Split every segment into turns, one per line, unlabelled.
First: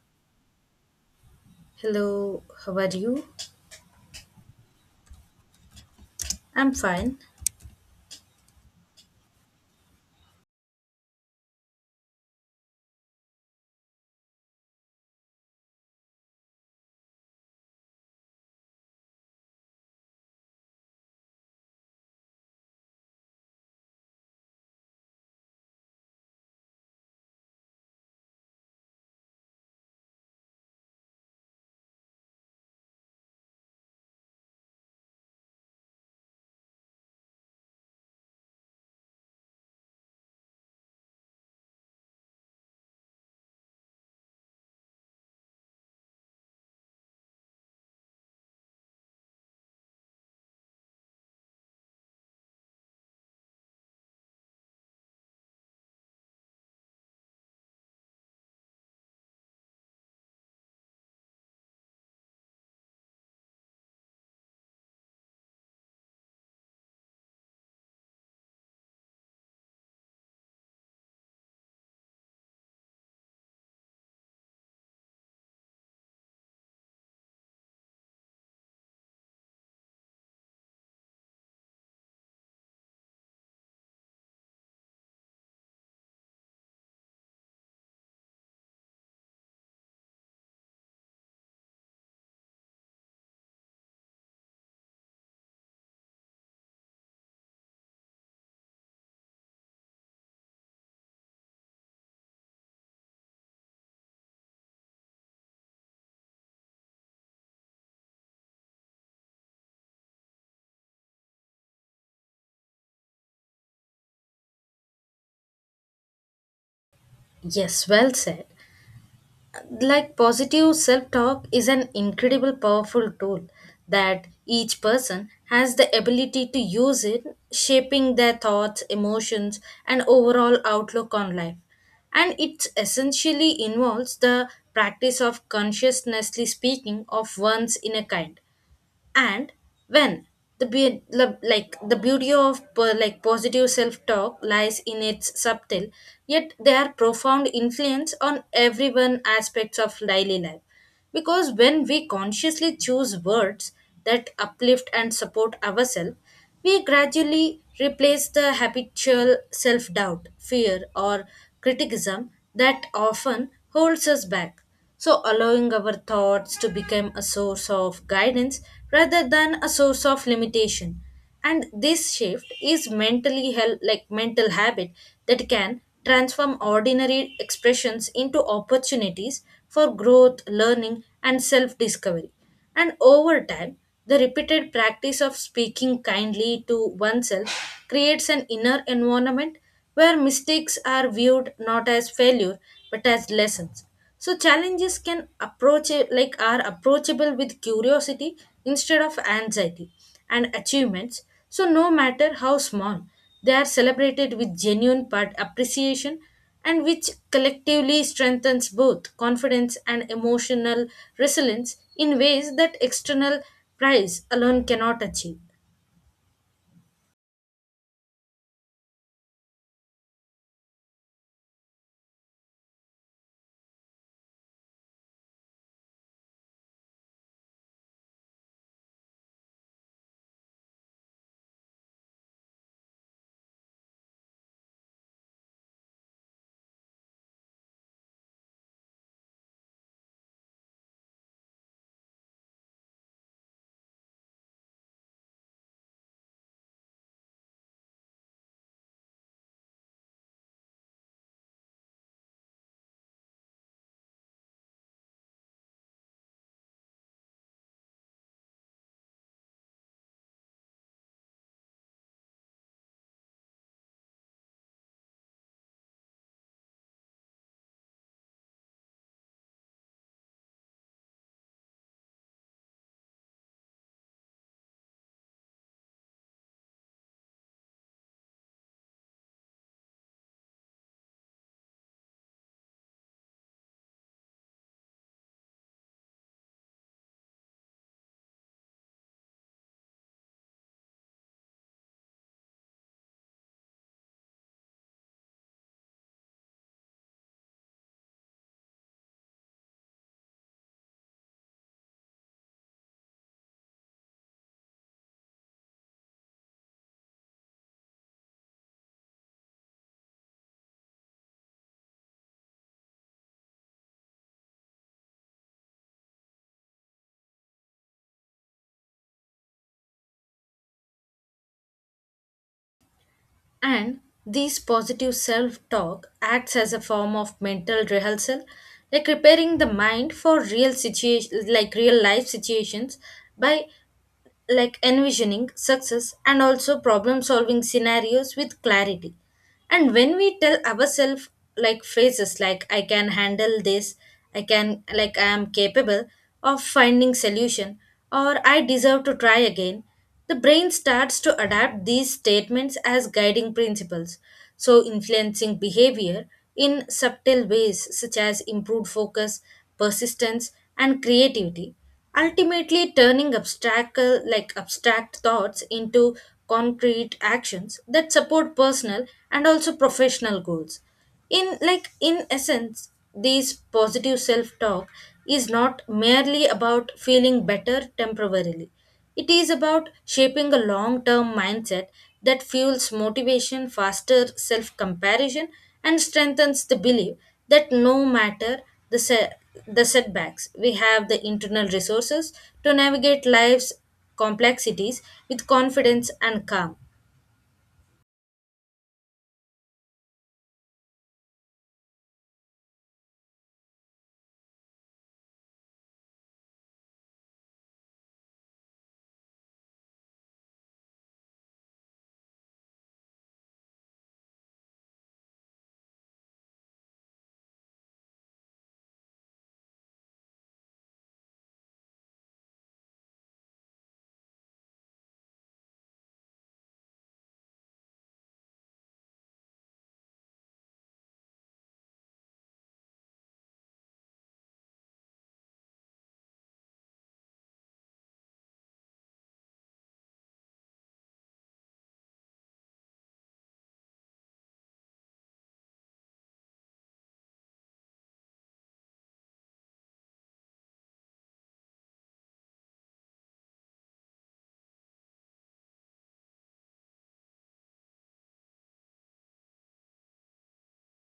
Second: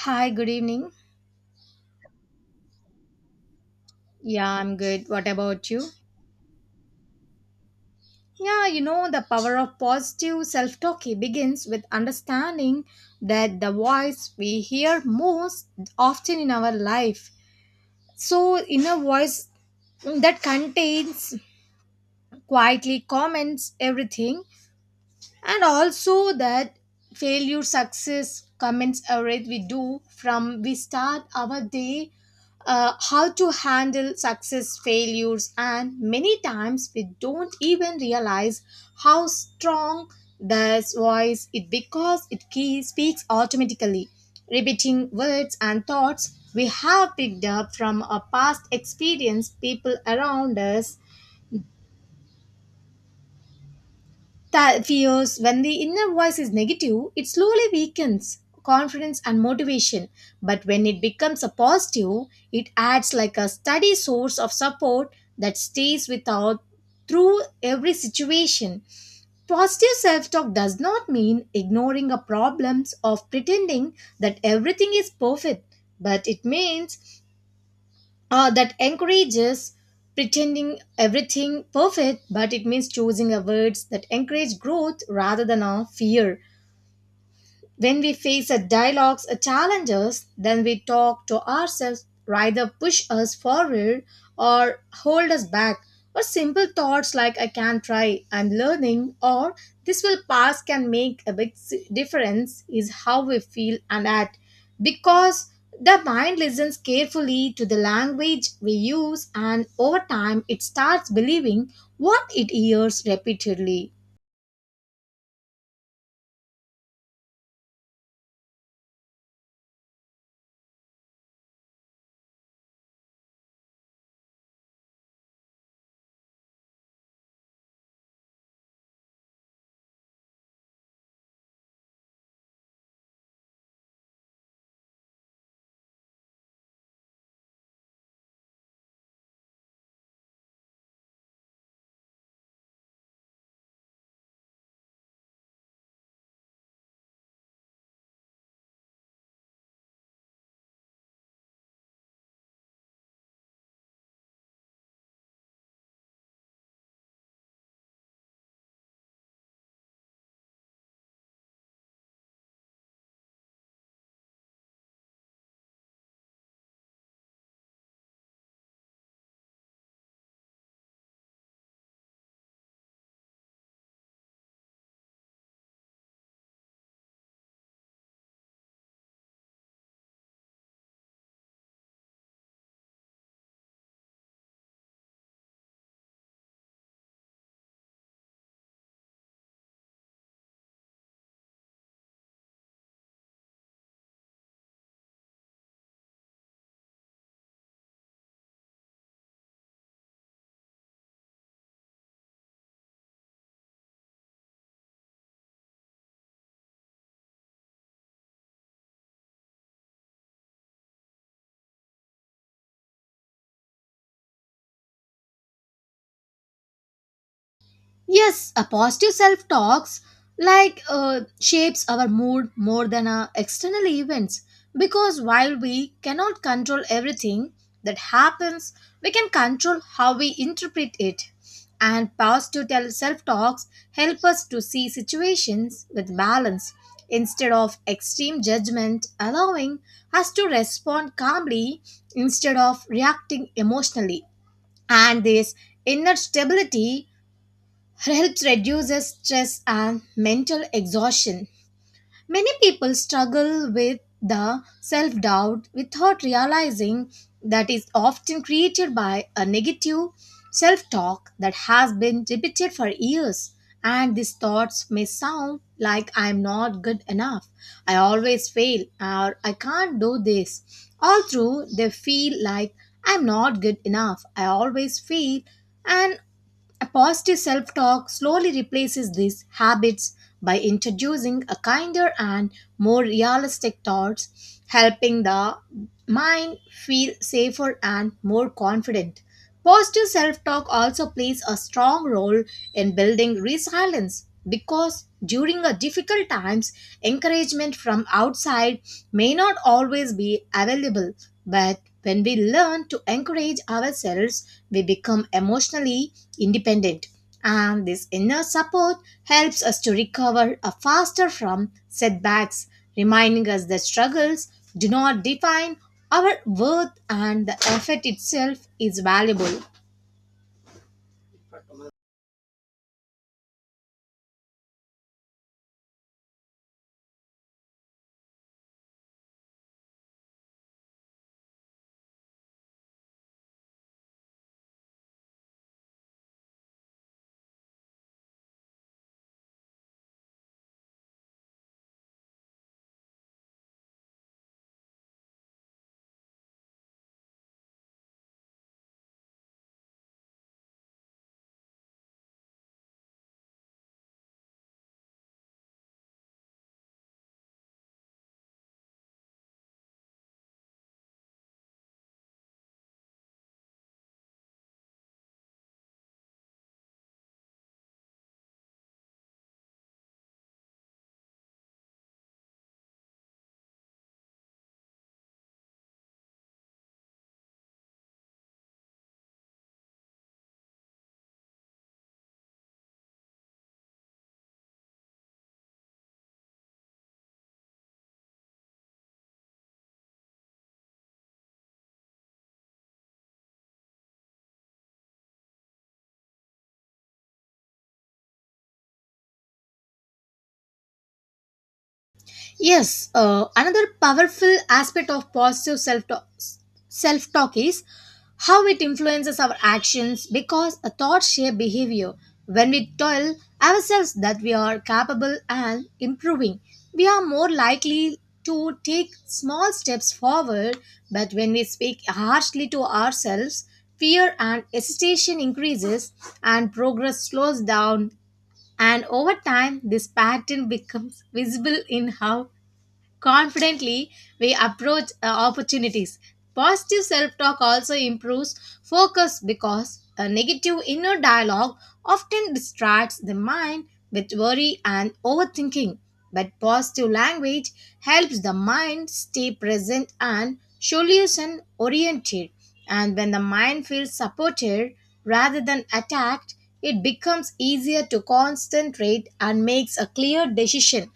Hi, good evening.
Hello, how are you?
Yeah, I'm good. What about you?
I'm fine.
Yeah, the power of positive self talk begins with understanding that the voice we hear most often in our life. So, inner voice that contains quietly comments everything and also that failure success comments array we do from we start our day, how to handle success failures, and many times we don't even realize how strong this voice it, because it key speaks automatically, repeating words and thoughts we have picked up from our past experience, people around us. That fears when the inner voice is negative, it slowly weakens confidence and motivation. But when it becomes a positive, it acts like a steady source of support that stays with us through every situation. Positive self talk does not mean ignoring our problems or pretending that everything is perfect, but it means, that encourages pretending everything perfect, but it means choosing a words that encourage growth rather than a fear. When we face a dialogues or challenges, then we talk to ourselves, rather push us forward or hold us back. Or simple thoughts like I can try, I'm learning, or this will pass can make a big difference is how we feel and act. Because the mind listens carefully to the language we use, and over time it starts believing what it hears repeatedly.
Yes, well said. Like positive self talk is an incredible powerful tool that each person has the ability to use it, shaping their thoughts, emotions, and overall outlook on life. And it essentially involves the practice of consciously speaking of one's inner kind. And when like the beauty of like positive self talk lies in its subtle yet their profound influence on everyone aspects of daily life, because when we consciously choose words that uplift and support ourselves, we gradually replace the habitual self doubt, fear, or criticism that often holds us back. So, allowing our thoughts to become a source of guidance rather than a source of limitation. And this shift is like mental habit that can transform ordinary expressions into opportunities for growth, learning, and self discovery. And over time, the repeated practice of speaking kindly to oneself creates an inner environment where mistakes are viewed not as failure but as lessons. So challenges can approach like are approachable with curiosity instead of anxiety and achievements. So no matter how small, they are celebrated with genuine part appreciation, and which collectively strengthens both confidence and emotional resilience in ways that external prize alone cannot achieve.
Yes, a positive self talks like shapes our mood more than our external events, because while we cannot control everything that happens, we can control how we interpret it. And positive self talks help us to see situations with balance instead of extreme judgment, allowing us to respond calmly instead of reacting emotionally. And this inner stability helps reduces stress and mental exhaustion. Many people struggle with the self doubt without realizing that is often created by a negative self talk that has been repeated for years. And these thoughts may sound like I'm not good enough, I always fail, or I can't do this. All through, they feel like I'm not good enough, I always fail, and a positive self talk slowly replaces these habits by introducing a kinder and more realistic thoughts, helping the mind feel safer and more confident. Positive self talk also plays a strong role in building resilience, because during a difficult times encouragement from outside may not always be available, but when we learn to encourage ourselves we become emotionally independent, and this inner support helps us to recover faster from setbacks, reminding us that struggles do not define our worth, and the effort itself is valuable.
And this positive self talk acts as a form of mental rehearsal, like preparing the mind for real situations, like real life situations, by like envisioning success and also problem solving scenarios with clarity. And when we tell ourselves like phrases like I can handle this, I can like I am capable of finding solution, or I deserve to try again, the brain starts to adapt these statements as guiding principles, so influencing behavior in subtle ways such as improved focus, persistence, and creativity, ultimately turning abstract like abstract thoughts into concrete actions that support personal and also professional goals, in like in essence, this positive self talk is not merely about feeling better temporarily. It is about shaping a long term mindset that fuels motivation faster self comparison and strengthens the belief that no matter the se- the setbacks, we have the internal resources to navigate life's complexities with confidence and calm.
Yes, another powerful aspect of positive self talk is how it influences our actions, because a thought shape behavior. When we tell ourselves that we are capable and improving, we are more likely to take small steps forward. But when we speak harshly to ourselves, fear and hesitation increases and progress slows down, and over time this pattern becomes visible in how confidently we approach opportunities. Positive self talk also improves focus, because a negative inner dialogue often distracts the mind with worry and overthinking. But positive language helps the mind stay present and solution oriented. And when the mind feels supported rather than attacked, it becomes easier to concentrate and makes a clear decision.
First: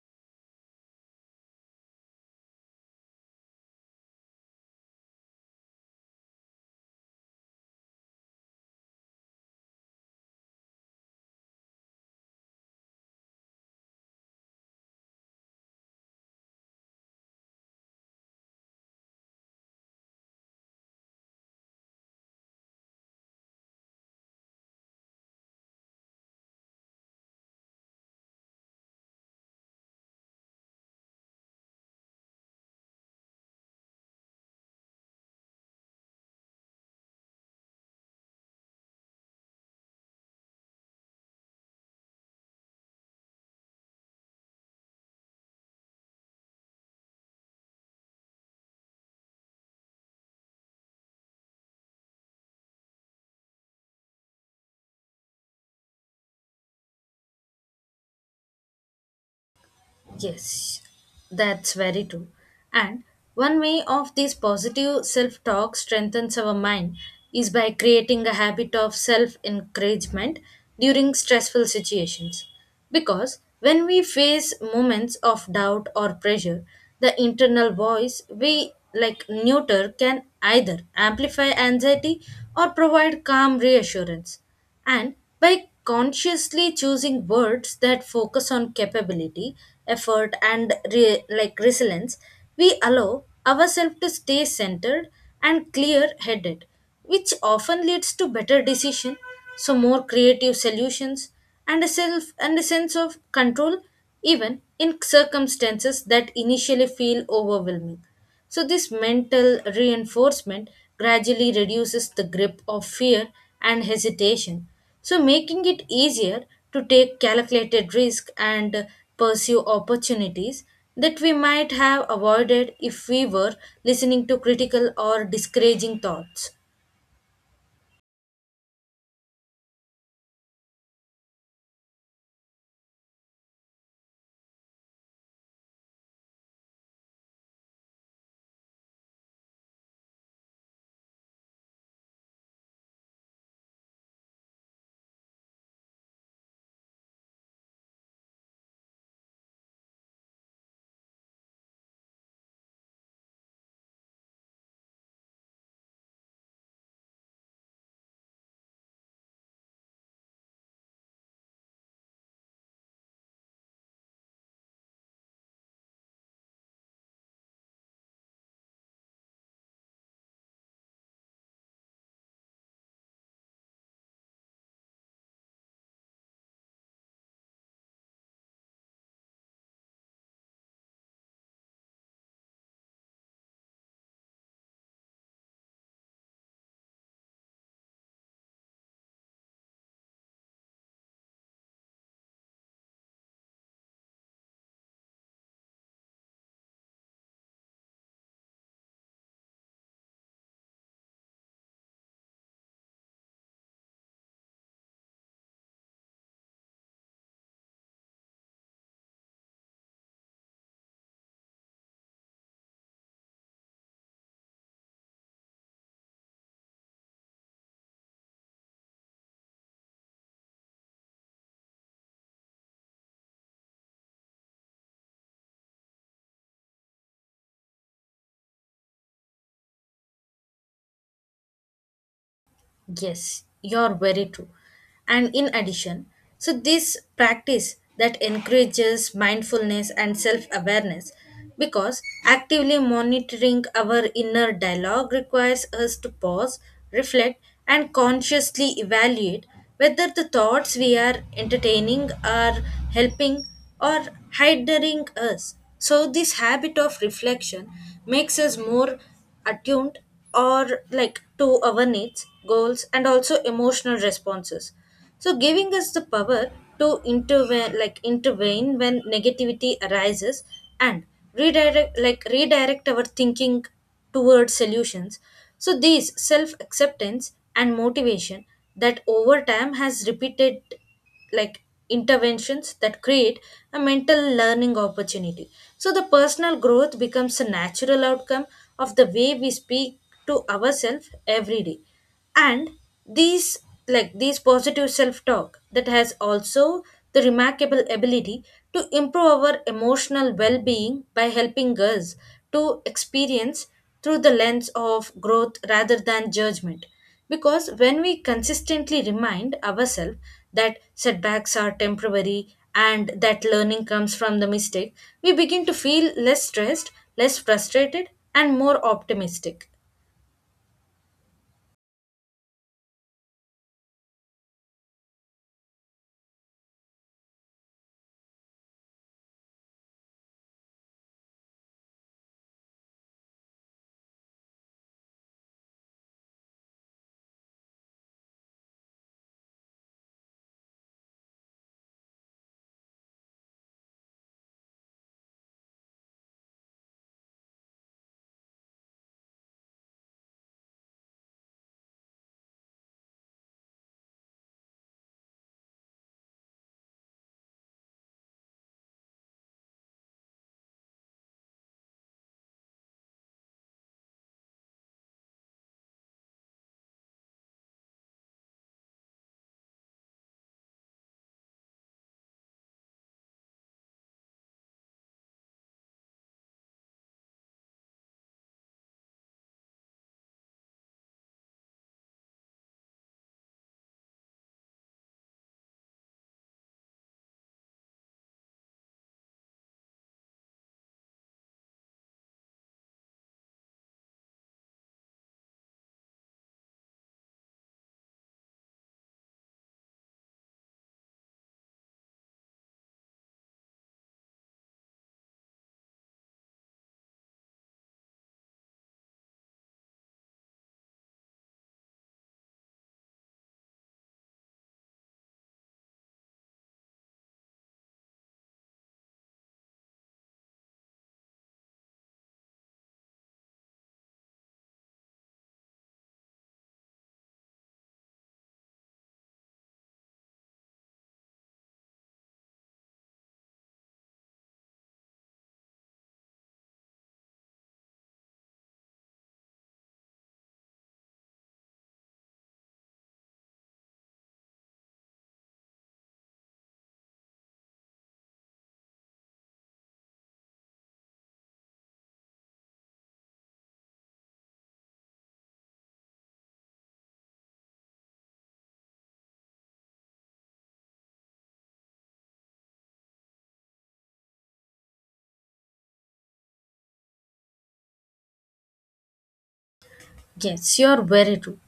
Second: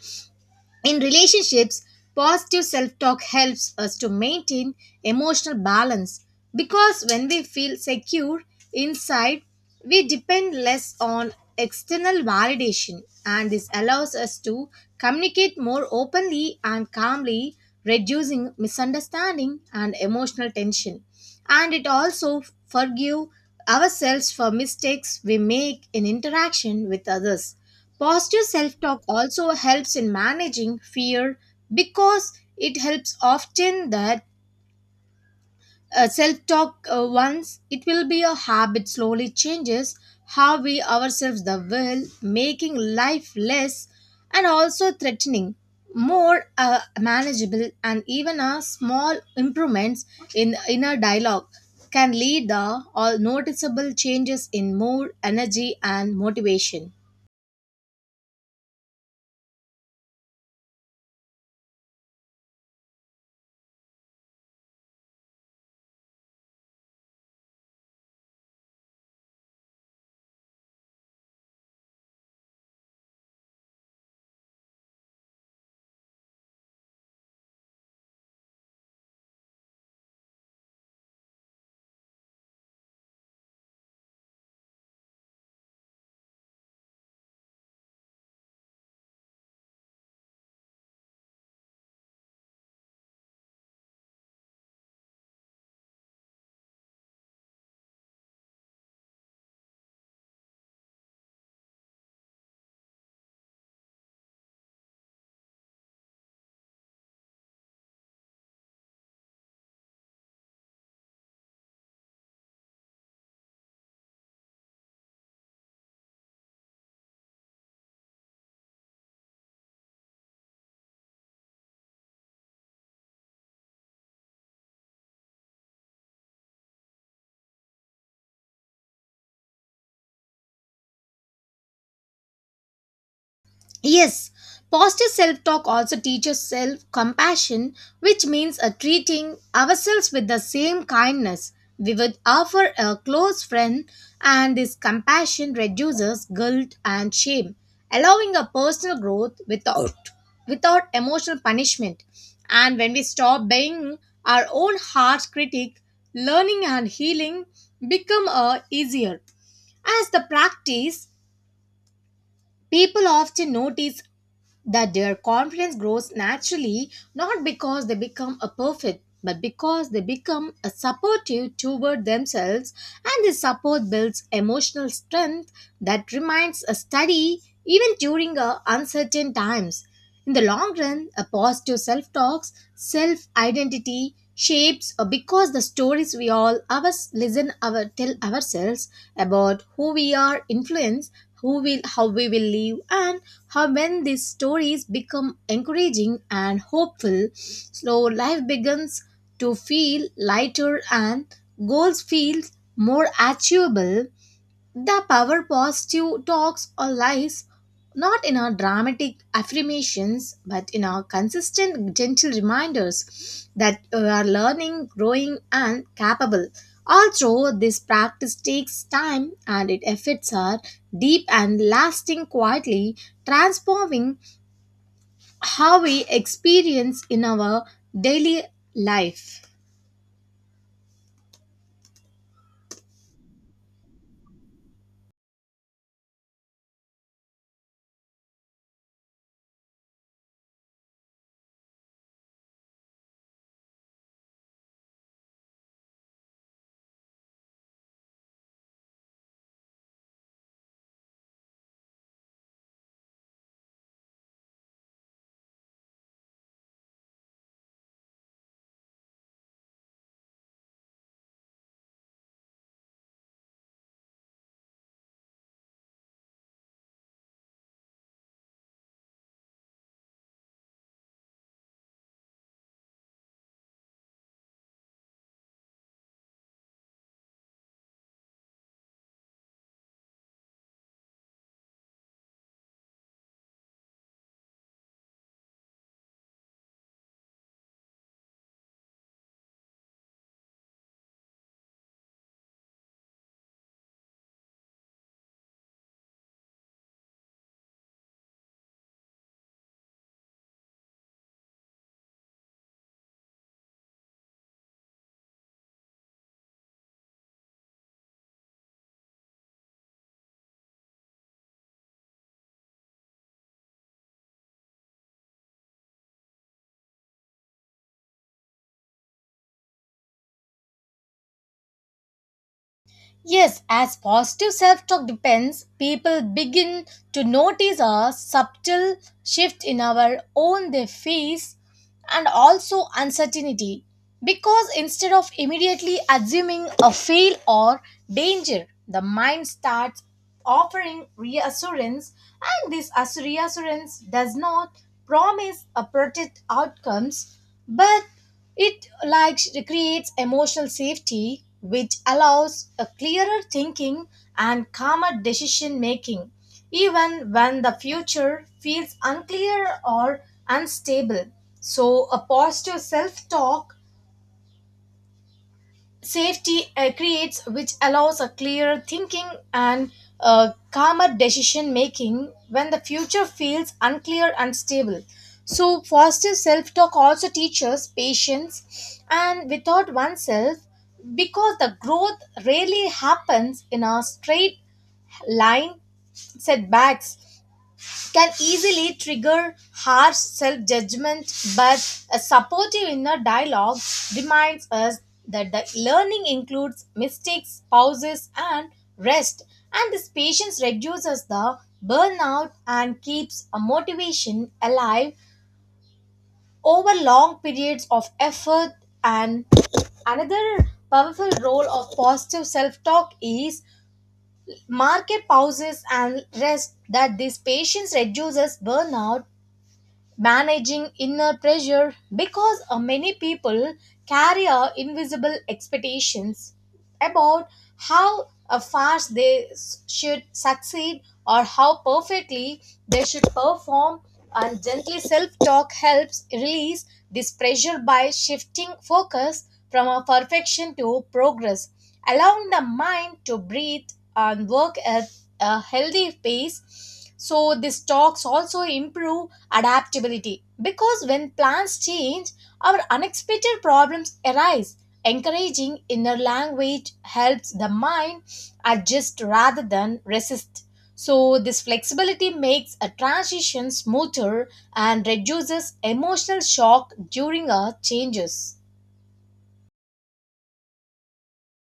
In relationships, positive self talk helps us to maintain emotional balance, because when we feel secure inside, we depend less on external validation, and this allows us to communicate more openly and calmly, reducing misunderstanding and emotional tension. And it also forgive ourselves for mistakes we make in interaction with others. Positive self talk also helps in managing fear, because it helps often that self talk once it will be a habit slowly changes how we ourselves the will, making life less and also threatening, more manageable. And even a small improvements in inner dialogue can lead the all noticeable changes in mood energy and motivation.
Yes, that's very true. And one way of this positive self talk strengthens our mind is by creating a habit of self encouragement during stressful situations. Because when we face moments of doubt or pressure, the internal voice we like neuter can either amplify anxiety or provide calm reassurance. And by consciously choosing words that focus on capability, effort, and like resilience, we allow ourselves to stay centered and clear-headed, which often leads to better decision, so more creative solutions, and a self and a sense of control, even in circumstances that initially feel overwhelming. So, this mental reinforcement gradually reduces the grip of fear and hesitation, so making it easier to take calculated risk and pursue opportunities that we might have avoided if we were listening to critical or discouraging thoughts.
Yes, positive self talk also teaches self compassion, which means treating ourselves with the same kindness we would offer a close friend, and this compassion reduces guilt and shame, allowing a personal growth without emotional punishment. And when we stop being our own harsh critic, learning and healing become easier. As the practice, people often notice that their confidence grows naturally, not because they become a perfect but because they become a supportive toward themselves, and this support builds emotional strength that remains a steady even during uncertain times. In the long run a positive self-talks self-identity shapes, because the stories we all ours listen our tell ourselves about who we are influence who will how we will live and how. When these stories become encouraging and hopeful, so life begins to feel lighter and goals feel more achievable. The power positive talks or lies not in our dramatic affirmations but in our consistent gentle reminders that we are learning, growing and capable. Although this practice takes time and its effects are deep and lasting quietly, transforming how we experience in our daily life.
Yes, you're very true. And in addition, so this practice that encourages mindfulness and self awareness, because actively monitoring our inner dialogue requires us to pause, reflect, and consciously evaluate whether the thoughts we are entertaining are helping or hindering us. So, this habit of reflection makes us more attuned or like to our needs, goals, and also emotional responses. So, giving us the power to intervene when negativity arises, and redirect our thinking towards solutions. So, these self acceptance and motivation that over time has repeated like interventions that create a mental learning opportunity, so the personal growth becomes a natural outcome of the way we speak to ourselves every day. And these like these positive self talk that has also the remarkable ability to improve our emotional well being by helping us to experience through the lens of growth rather than judgment, because when we consistently remind ourselves that setbacks are temporary and that learning comes from the mistake, we begin to feel less stressed, less frustrated, and more optimistic.
Yes, as positive self talk depends, people begin to notice a subtle shift in our own their face and also uncertainty, because instead of immediately assuming a fail or danger, the mind starts offering reassurance, and this reassurance does not promise a protect outcomes, but it like creates emotional safety, which allows a clearer thinking and calmer decision making, even when the future feels unclear or unstable. So, a positive self talk safety creates which allows a clearer thinking and calmer decision making when the future feels unclear and stable. So positive self-talk also teaches patience and without oneself, because the growth rarely happens in a straight line. Setbacks can easily trigger harsh self judgment, but a supportive inner dialogue reminds us that the learning includes mistakes, pauses, and rest, and this patience reduces the burnout and keeps a motivation alive over long periods of effort. And another powerful role of positive self-talk is market pauses and rest that this patience reduces burnout, managing inner pressure, because many people carry invisible expectations about how fast they should succeed or how perfectly they should perform. And gently self-talk helps release this pressure by shifting focus from a perfection to progress, allowing the mind to breathe and work at a healthy pace. So these talks also improve adaptability, because when plans change our unexpected problems arise, encouraging inner language helps the mind adjust rather than resist. So, this flexibility makes a transition smoother and reduces emotional shock during our changes.
Yes, you're very true.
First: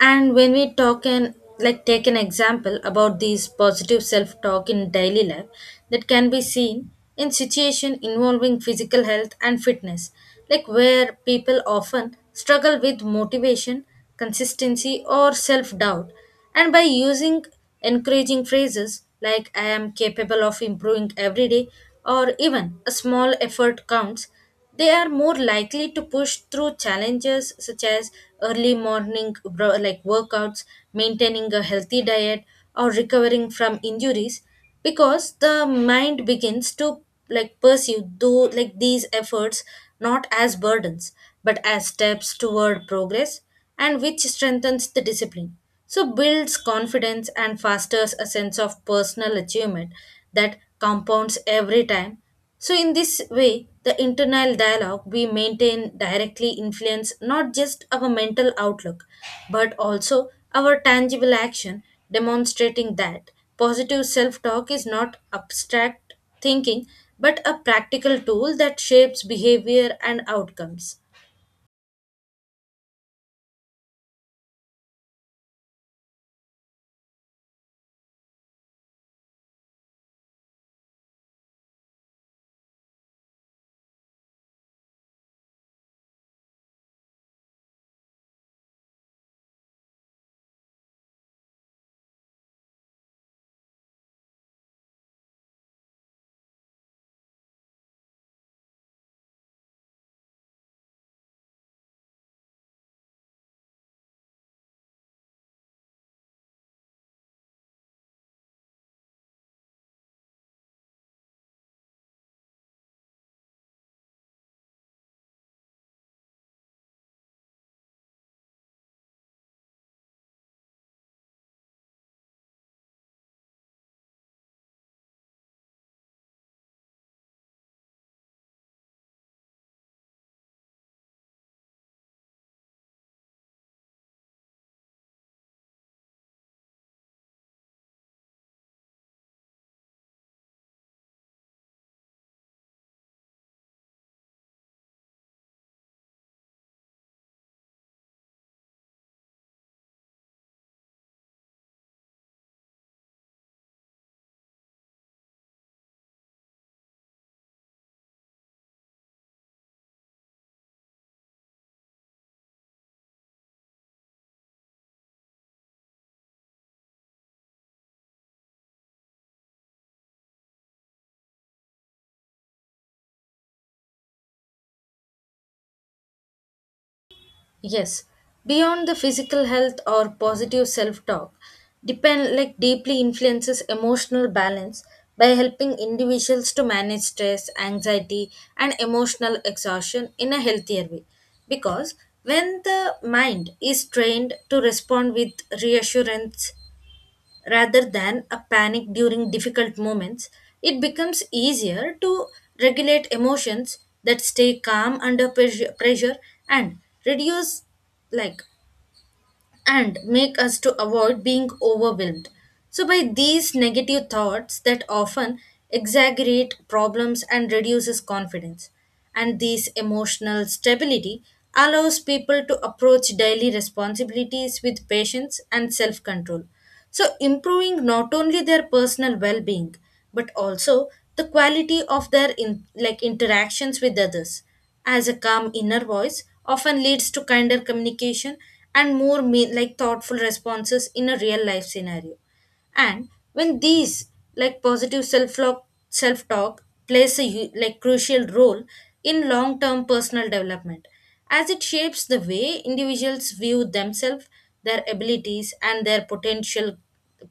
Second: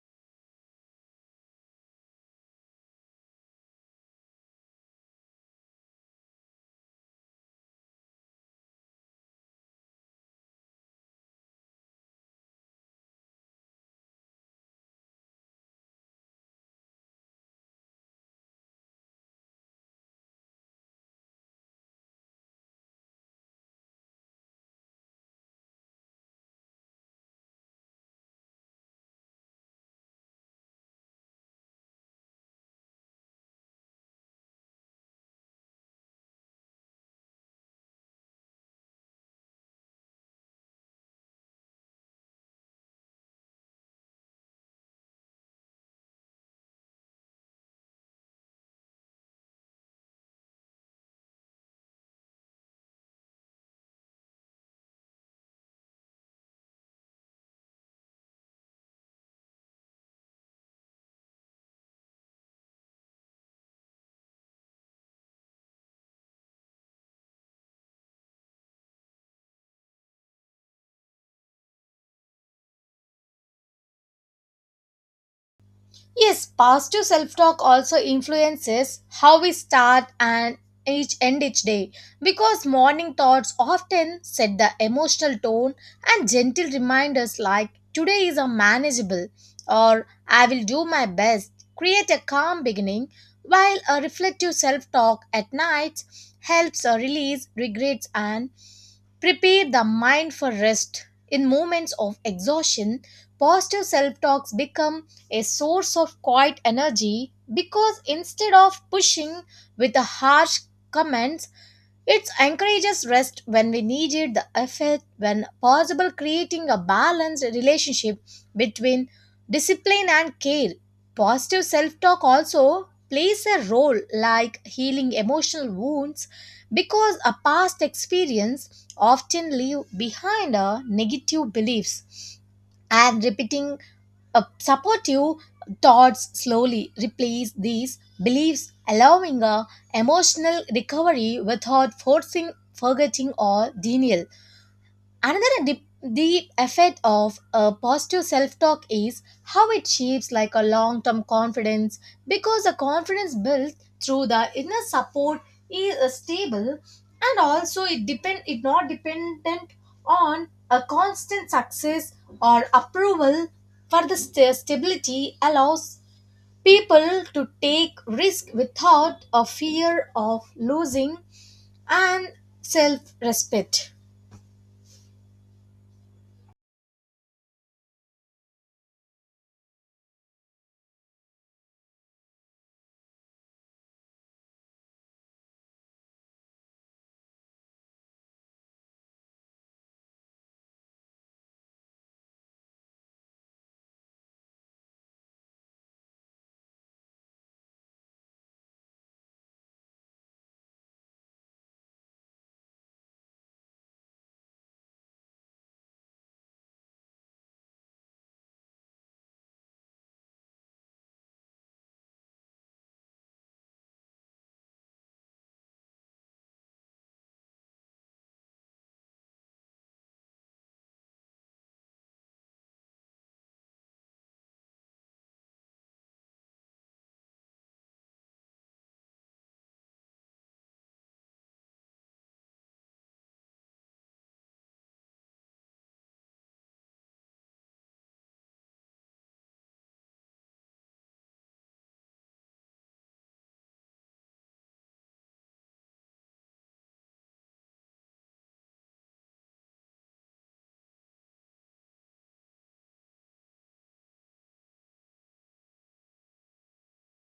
And when we talk and like take an example about these positive self-talk in daily life, that can be seen in situation involving physical health and fitness, like where people often struggle with motivation, consistency, or self-doubt. And by using encouraging phrases like "I am capable of improving every day" or "even a small effort counts," they are more likely to push through challenges such as early morning like workouts, maintaining a healthy diet, or recovering from injuries, because the mind begins to like pursue though like these efforts not as burdens but as steps toward progress, and which strengthens the discipline, so builds confidence and fosters a sense of personal achievement that compounds every time. So, in this way, the internal dialogue we maintain directly influence not just our mental outlook, but also our tangible action, demonstrating that positive self talk is not abstract thinking, but a practical tool that shapes behavior and outcomes.
Yes, positive self talk also influences how we start and each end each day, because morning thoughts often set the emotional tone, and gentle reminders like today is a manageable or I will do my best create a calm beginning, while a reflective self talk at night helps release regrets and prepare the mind for rest. In moments of exhaustion, positive self talks become a source of quiet energy, because instead of pushing with the harsh comments, it encourages rest when we need it, the effort when possible, creating a balanced relationship between discipline and care. Positive self talk also plays a role like healing emotional wounds, because a past experience often leave behind a negative beliefs, and repeating supportive thoughts slowly replace these beliefs, allowing a emotional recovery without forcing, forgetting, or denial. Another deep, deep effect of a positive self-talk is how it shapes like a long-term confidence, because the confidence built through the inner support is stable, and also it depend it not dependent on a constant success or approval. For the stability allows people to take risk without a fear of losing and self-respect.
Yes, beyond the physical health or positive self talk, depend like deeply influences emotional balance by helping individuals to manage stress, anxiety, and emotional exhaustion in a healthier way. Because when the mind is trained to respond with reassurance rather than a panic during difficult moments, it becomes easier to regulate emotions that stay calm under pressure, and reduce like and make us to avoid being overwhelmed so by these negative thoughts that often exaggerate problems and reduces confidence. And this emotional stability allows people to approach daily responsibilities with patience and self control, so improving not only their personal well being, but also the quality of their like interactions with others, as a calm inner voice often leads to kinder communication and more like thoughtful responses in a real life scenario. And when these like positive self talk plays a like crucial role in long term personal development, as it shapes the way individuals view themselves, their abilities, and their potential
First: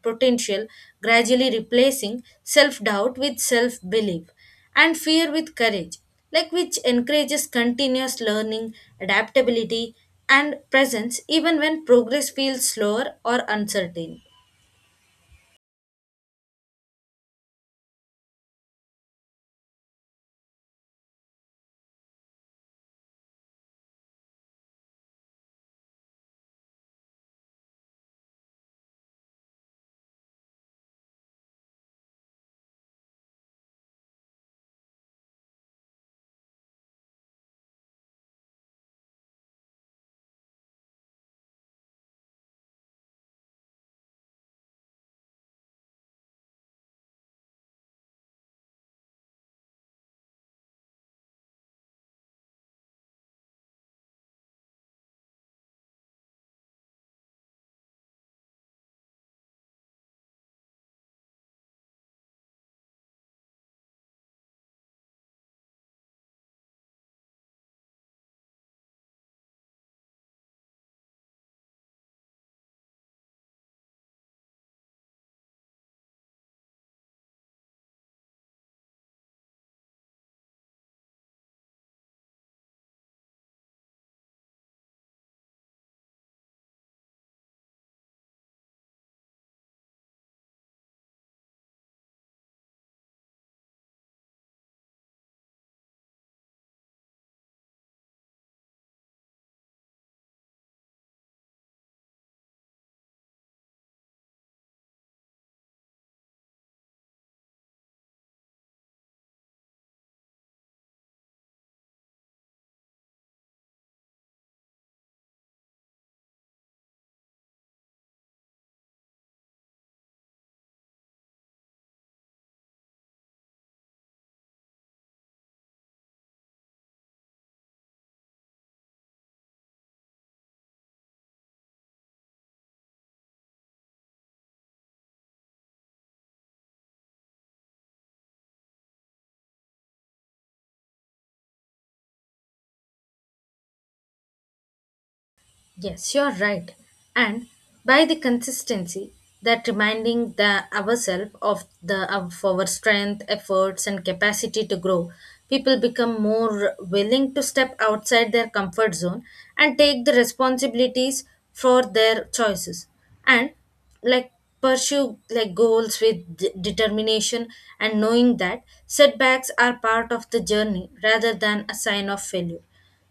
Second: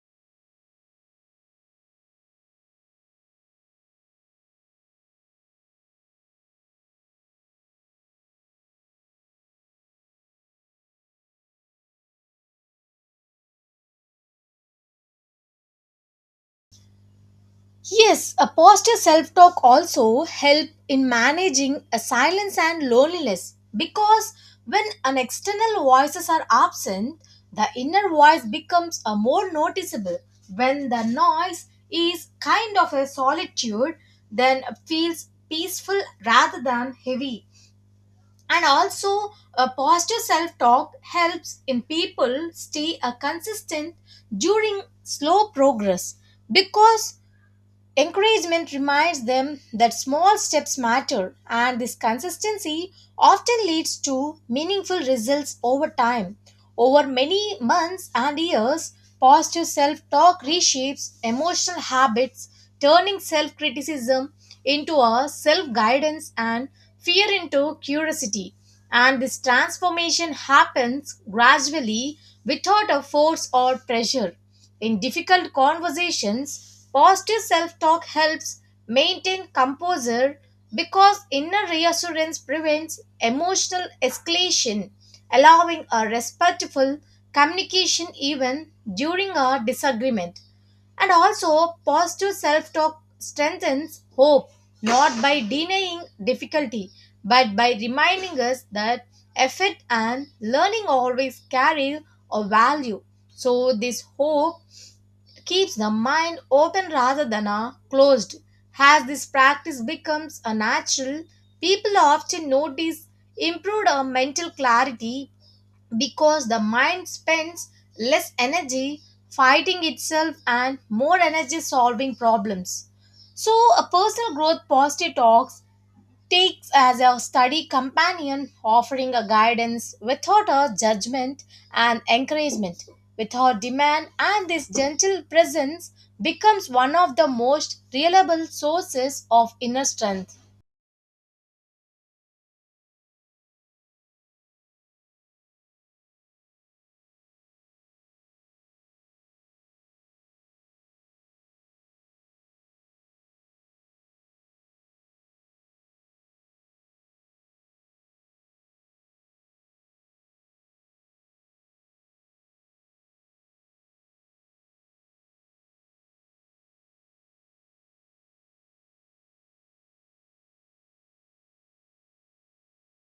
potential gradually replacing self doubt with self belief and fear with courage, like which encourages continuous learning, adaptability, and presence even when progress feels slower or uncertain.
Yes, a positive self talk also help in managing a silence and loneliness, because when an external voices are absent, the inner voice becomes a more noticeable. When the noise is kind of a solitude, then feels peaceful rather than heavy. And also, a positive self talk helps in people stay a consistent during slow progress, because encouragement reminds them that small steps matter, and this consistency often leads to meaningful results over time. Over many months and years, positive self talk reshapes emotional habits, turning self criticism into a self guidance and fear into curiosity. And this transformation happens gradually without a force or pressure. In difficult conversations, positive self talk helps maintain composure, because inner reassurance prevents emotional escalation, allowing a respectful communication even during a disagreement. And also, positive self talk strengthens hope not by denying difficulty, but by reminding us that effort and learning always carry a value. So, this hope keeps the mind open rather than closed. As this practice becomes a natural, people often notice improved mental clarity, because the mind spends less energy fighting itself and more energy solving problems. So, a personal growth positive talks takes as a study companion, offering a guidance without a judgment and encouragement. Without demand, and this gentle presence becomes one of the most reliable sources of inner strength.
Yes, you're right. And by the consistency, that reminding the ourselves of the of our strength, efforts, and capacity to grow, people become more willing to step outside their comfort zone and take the responsibilities for their choices. And like pursue like goals with determination, and knowing that setbacks are part of the journey rather than a sign of failure.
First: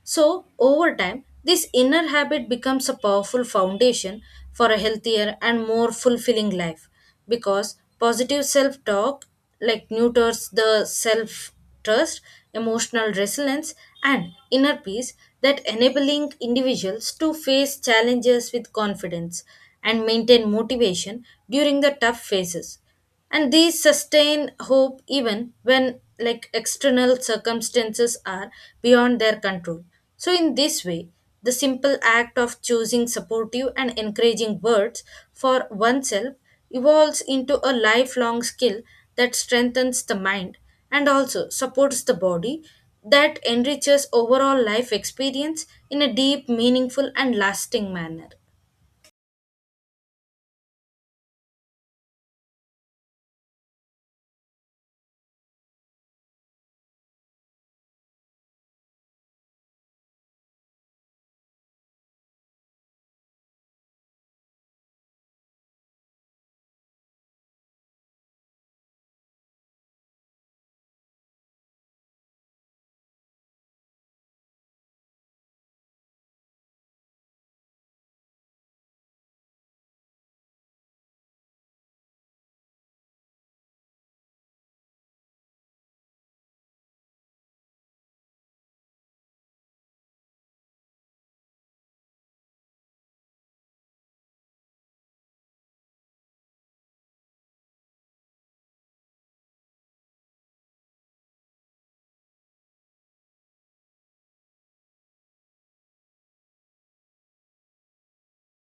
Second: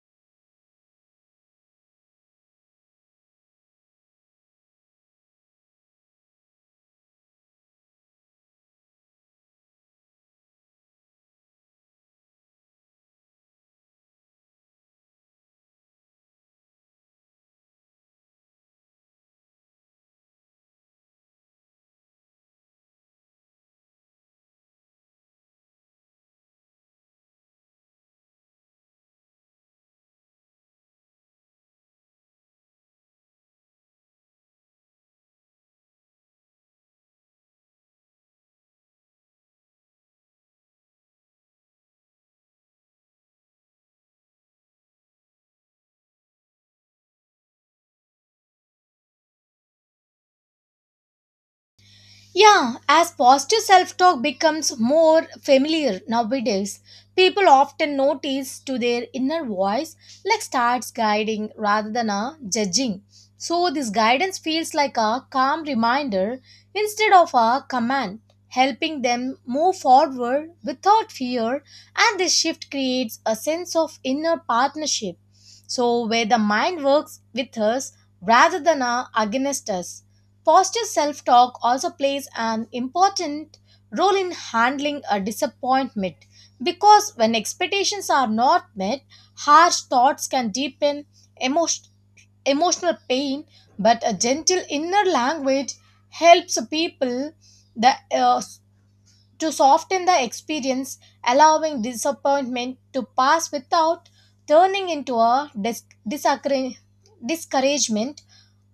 So, over time, this inner habit becomes a powerful foundation for a healthier and more fulfilling life, because positive self talk like nurtures the self trust, emotional resilience, and inner peace, that enabling individuals to face challenges with confidence and maintain motivation during the tough phases, and these sustain hope even when like external circumstances are beyond their control. So in this way, the simple act of choosing supportive and encouraging words for oneself evolves into a lifelong skill that strengthens the mind and also supports the body, that enriches overall life experience in a deep, meaningful, and lasting manner.
Yeah, as positive self talk becomes more familiar nowadays, people often notice to their inner voice like starts guiding rather than a judging. So this guidance feels like a calm reminder instead of a command, helping them move forward without fear, and this shift creates a sense of inner partnership. So where the mind works with us rather than a against us. Positive self talk also plays an important role in handling a disappointment, because when expectations are not met, harsh thoughts can deepen emotion, emotional pain, but a gentle inner language helps people the, uh, to soften the experience, allowing disappointment to pass without turning into a discouragement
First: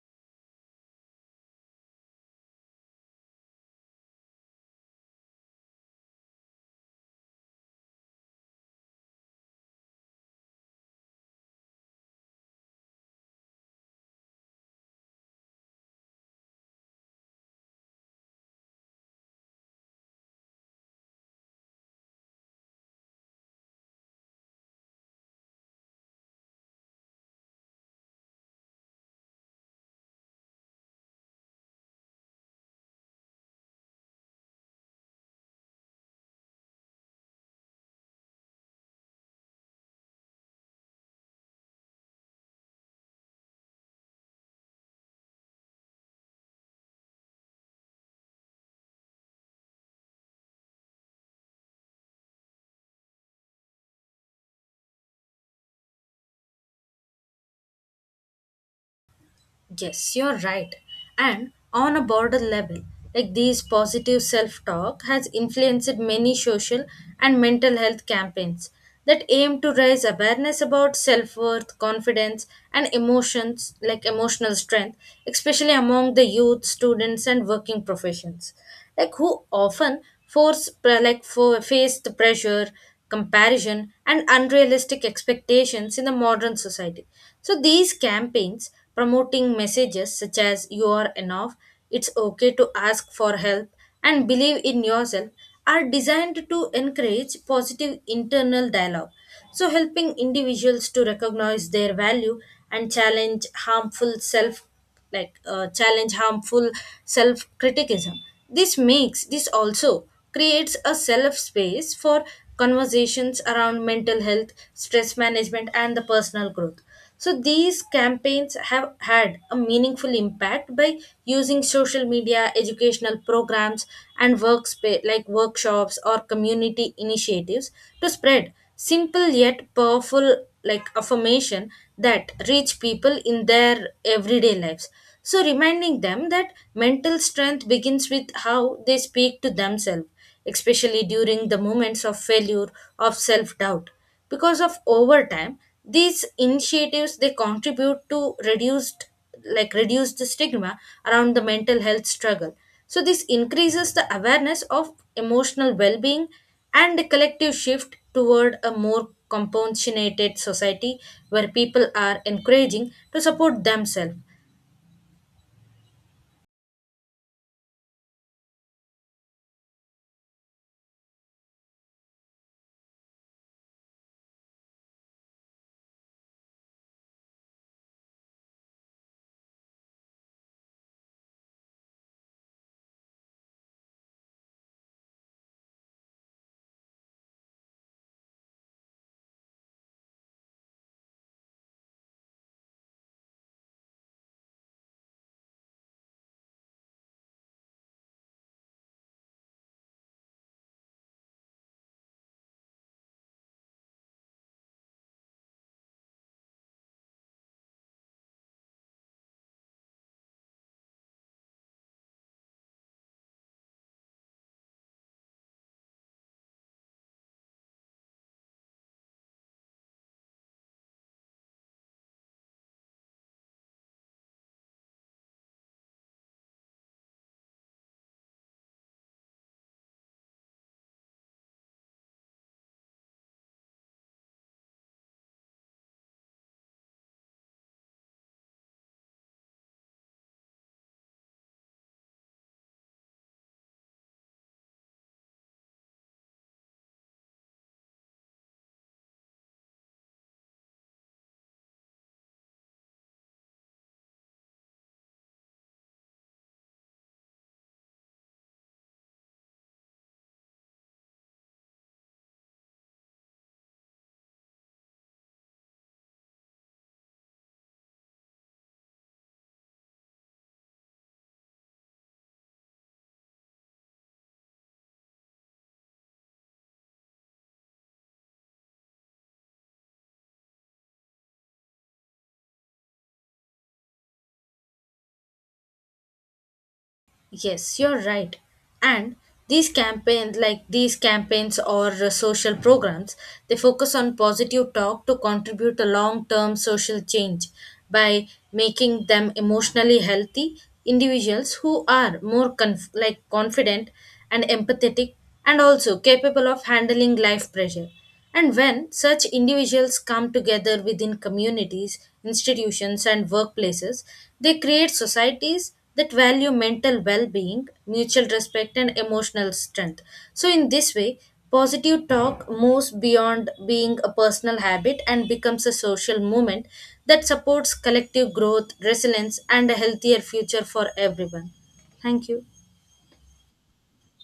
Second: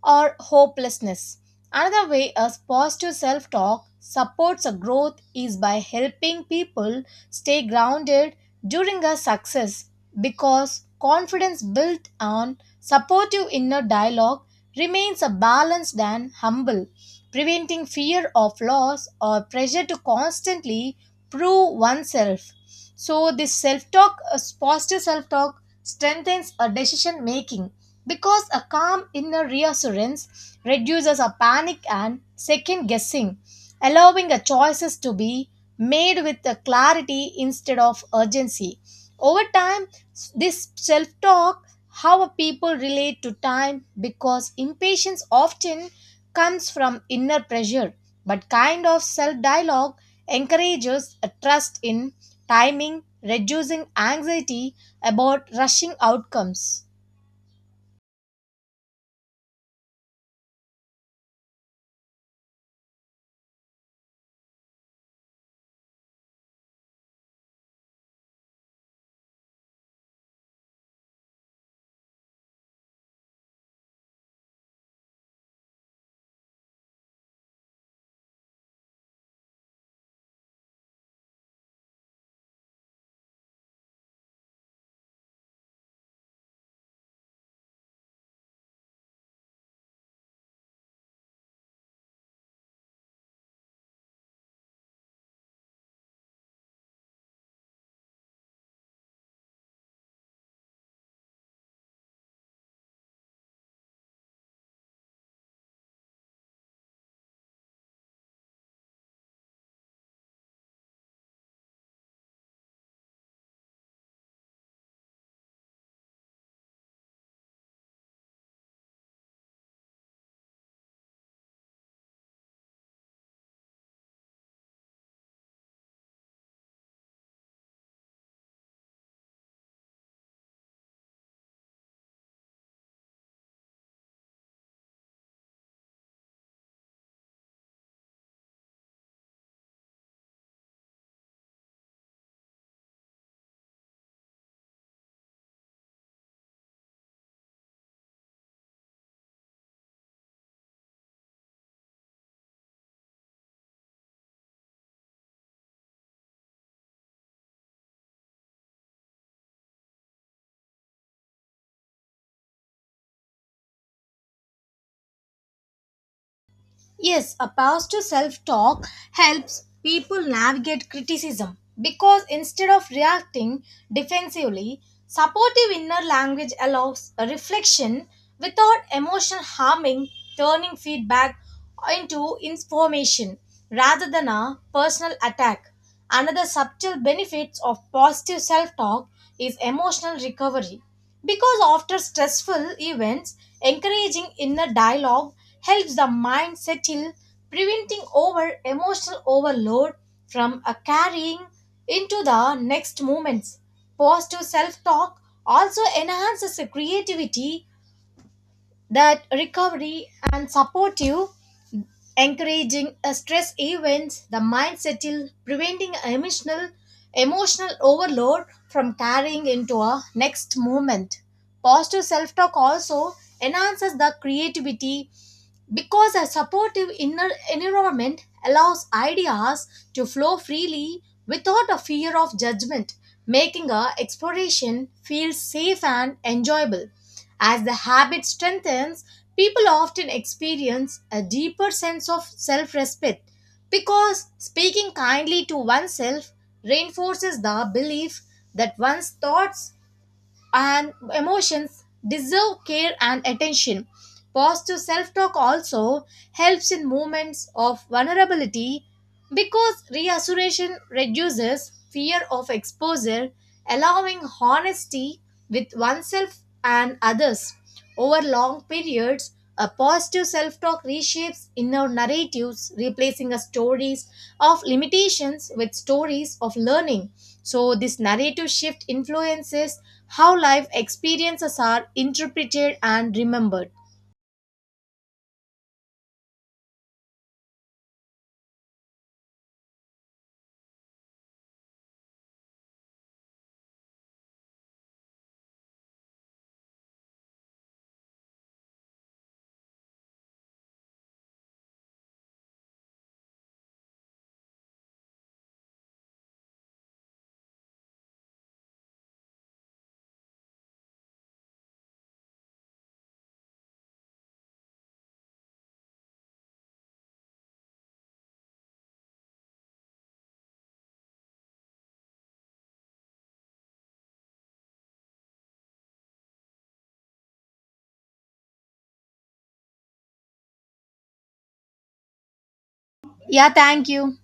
or hopelessness. Another way a positive self talk supports a growth is by helping people stay grounded during a success, because confidence built on supportive inner dialogue remains a balanced and humble, preventing fear of loss or pressure to constantly prove oneself. So, positive self talk strengthens a decision making, because a calm inner reassurance reduces our panic and second guessing, allowing our choices to be made with a clarity instead of urgency. Over time, this self talk, how people relate to time, because impatience often comes from inner pressure, but kind of self dialogue encourages a trust in timing, reducing anxiety about rushing outcomes.
Yes, you're right. And on a broader level, like these positive self talk has influenced many social and mental health campaigns that aim to raise awareness about self worth, confidence, and emotions like emotional strength, especially among the youth, students, and working professions. Like who often force pre- like for face the pressure, comparison, and unrealistic expectations in the modern society. So these campaigns promoting messages such as "you are enough," "it's okay to ask for help," and "believe in yourself" are designed to encourage positive internal dialogue. So helping individuals to recognize their value and challenge harmful self criticism. This also creates a self space for conversations around mental health, stress management, and the personal growth. So these campaigns have had a meaningful impact by using social media, educational programs, and workspace like workshops or community initiatives to spread simple yet powerful like affirmation that reach people in their everyday lives, so reminding them that mental strength begins with how they speak to themselves, especially during the moments of failure, of self doubt, because of overtime these initiatives they contribute to reduced stigma around the mental health struggle. So this increases the awareness of emotional well-being and the collective shift toward a more compassionate society where people are encouraging to support themselves.
Yes, a positive self talk helps people navigate criticism, because instead of reacting defensively, supportive inner language allows a reflection without emotional harming, turning feedback into information rather than a personal attack. Another subtle benefits of positive self talk is emotional recovery, because after stressful events, encouraging inner dialogue helps the mind settle, preventing over emotional overload from a carrying into the next moments. Positive self talk also enhances the creativity that recovery and supportive encouraging a stress events the mind settle preventing emotional overload from carrying into a next movement. Positive self-talk also enhances the creativity, because a supportive inner environment allows ideas to flow freely without a fear of judgment, making a exploration feel safe and enjoyable. As the habit strengthens, people often experience a deeper sense of self respect, because speaking kindly to oneself reinforces the belief that one's thoughts and emotions deserve care and attention. Positive self talk also helps in moments of vulnerability, because reassuration reduces fear of exposure, allowing honesty with oneself and others. Over long periods, a positive self talk reshapes inner narratives, replacing a stories of limitations with stories of learning. So, this narrative shift influences how life experiences are interpreted and remembered.
Yes, you're right. And these campaigns like these campaigns or social programs, they focus on positive talk to contribute to long term social change by making them emotionally healthy individuals who are more like confident and empathetic and also capable of handling life pressure. And when such individuals come together within communities, institutions, and workplaces, they create societies that value mental well being, mutual respect, and emotional strength. So, in this way, positive talk moves beyond being a personal habit and becomes a social movement that supports collective growth, resilience, and a healthier future for everyone. Thank you.
Yeah, thank you.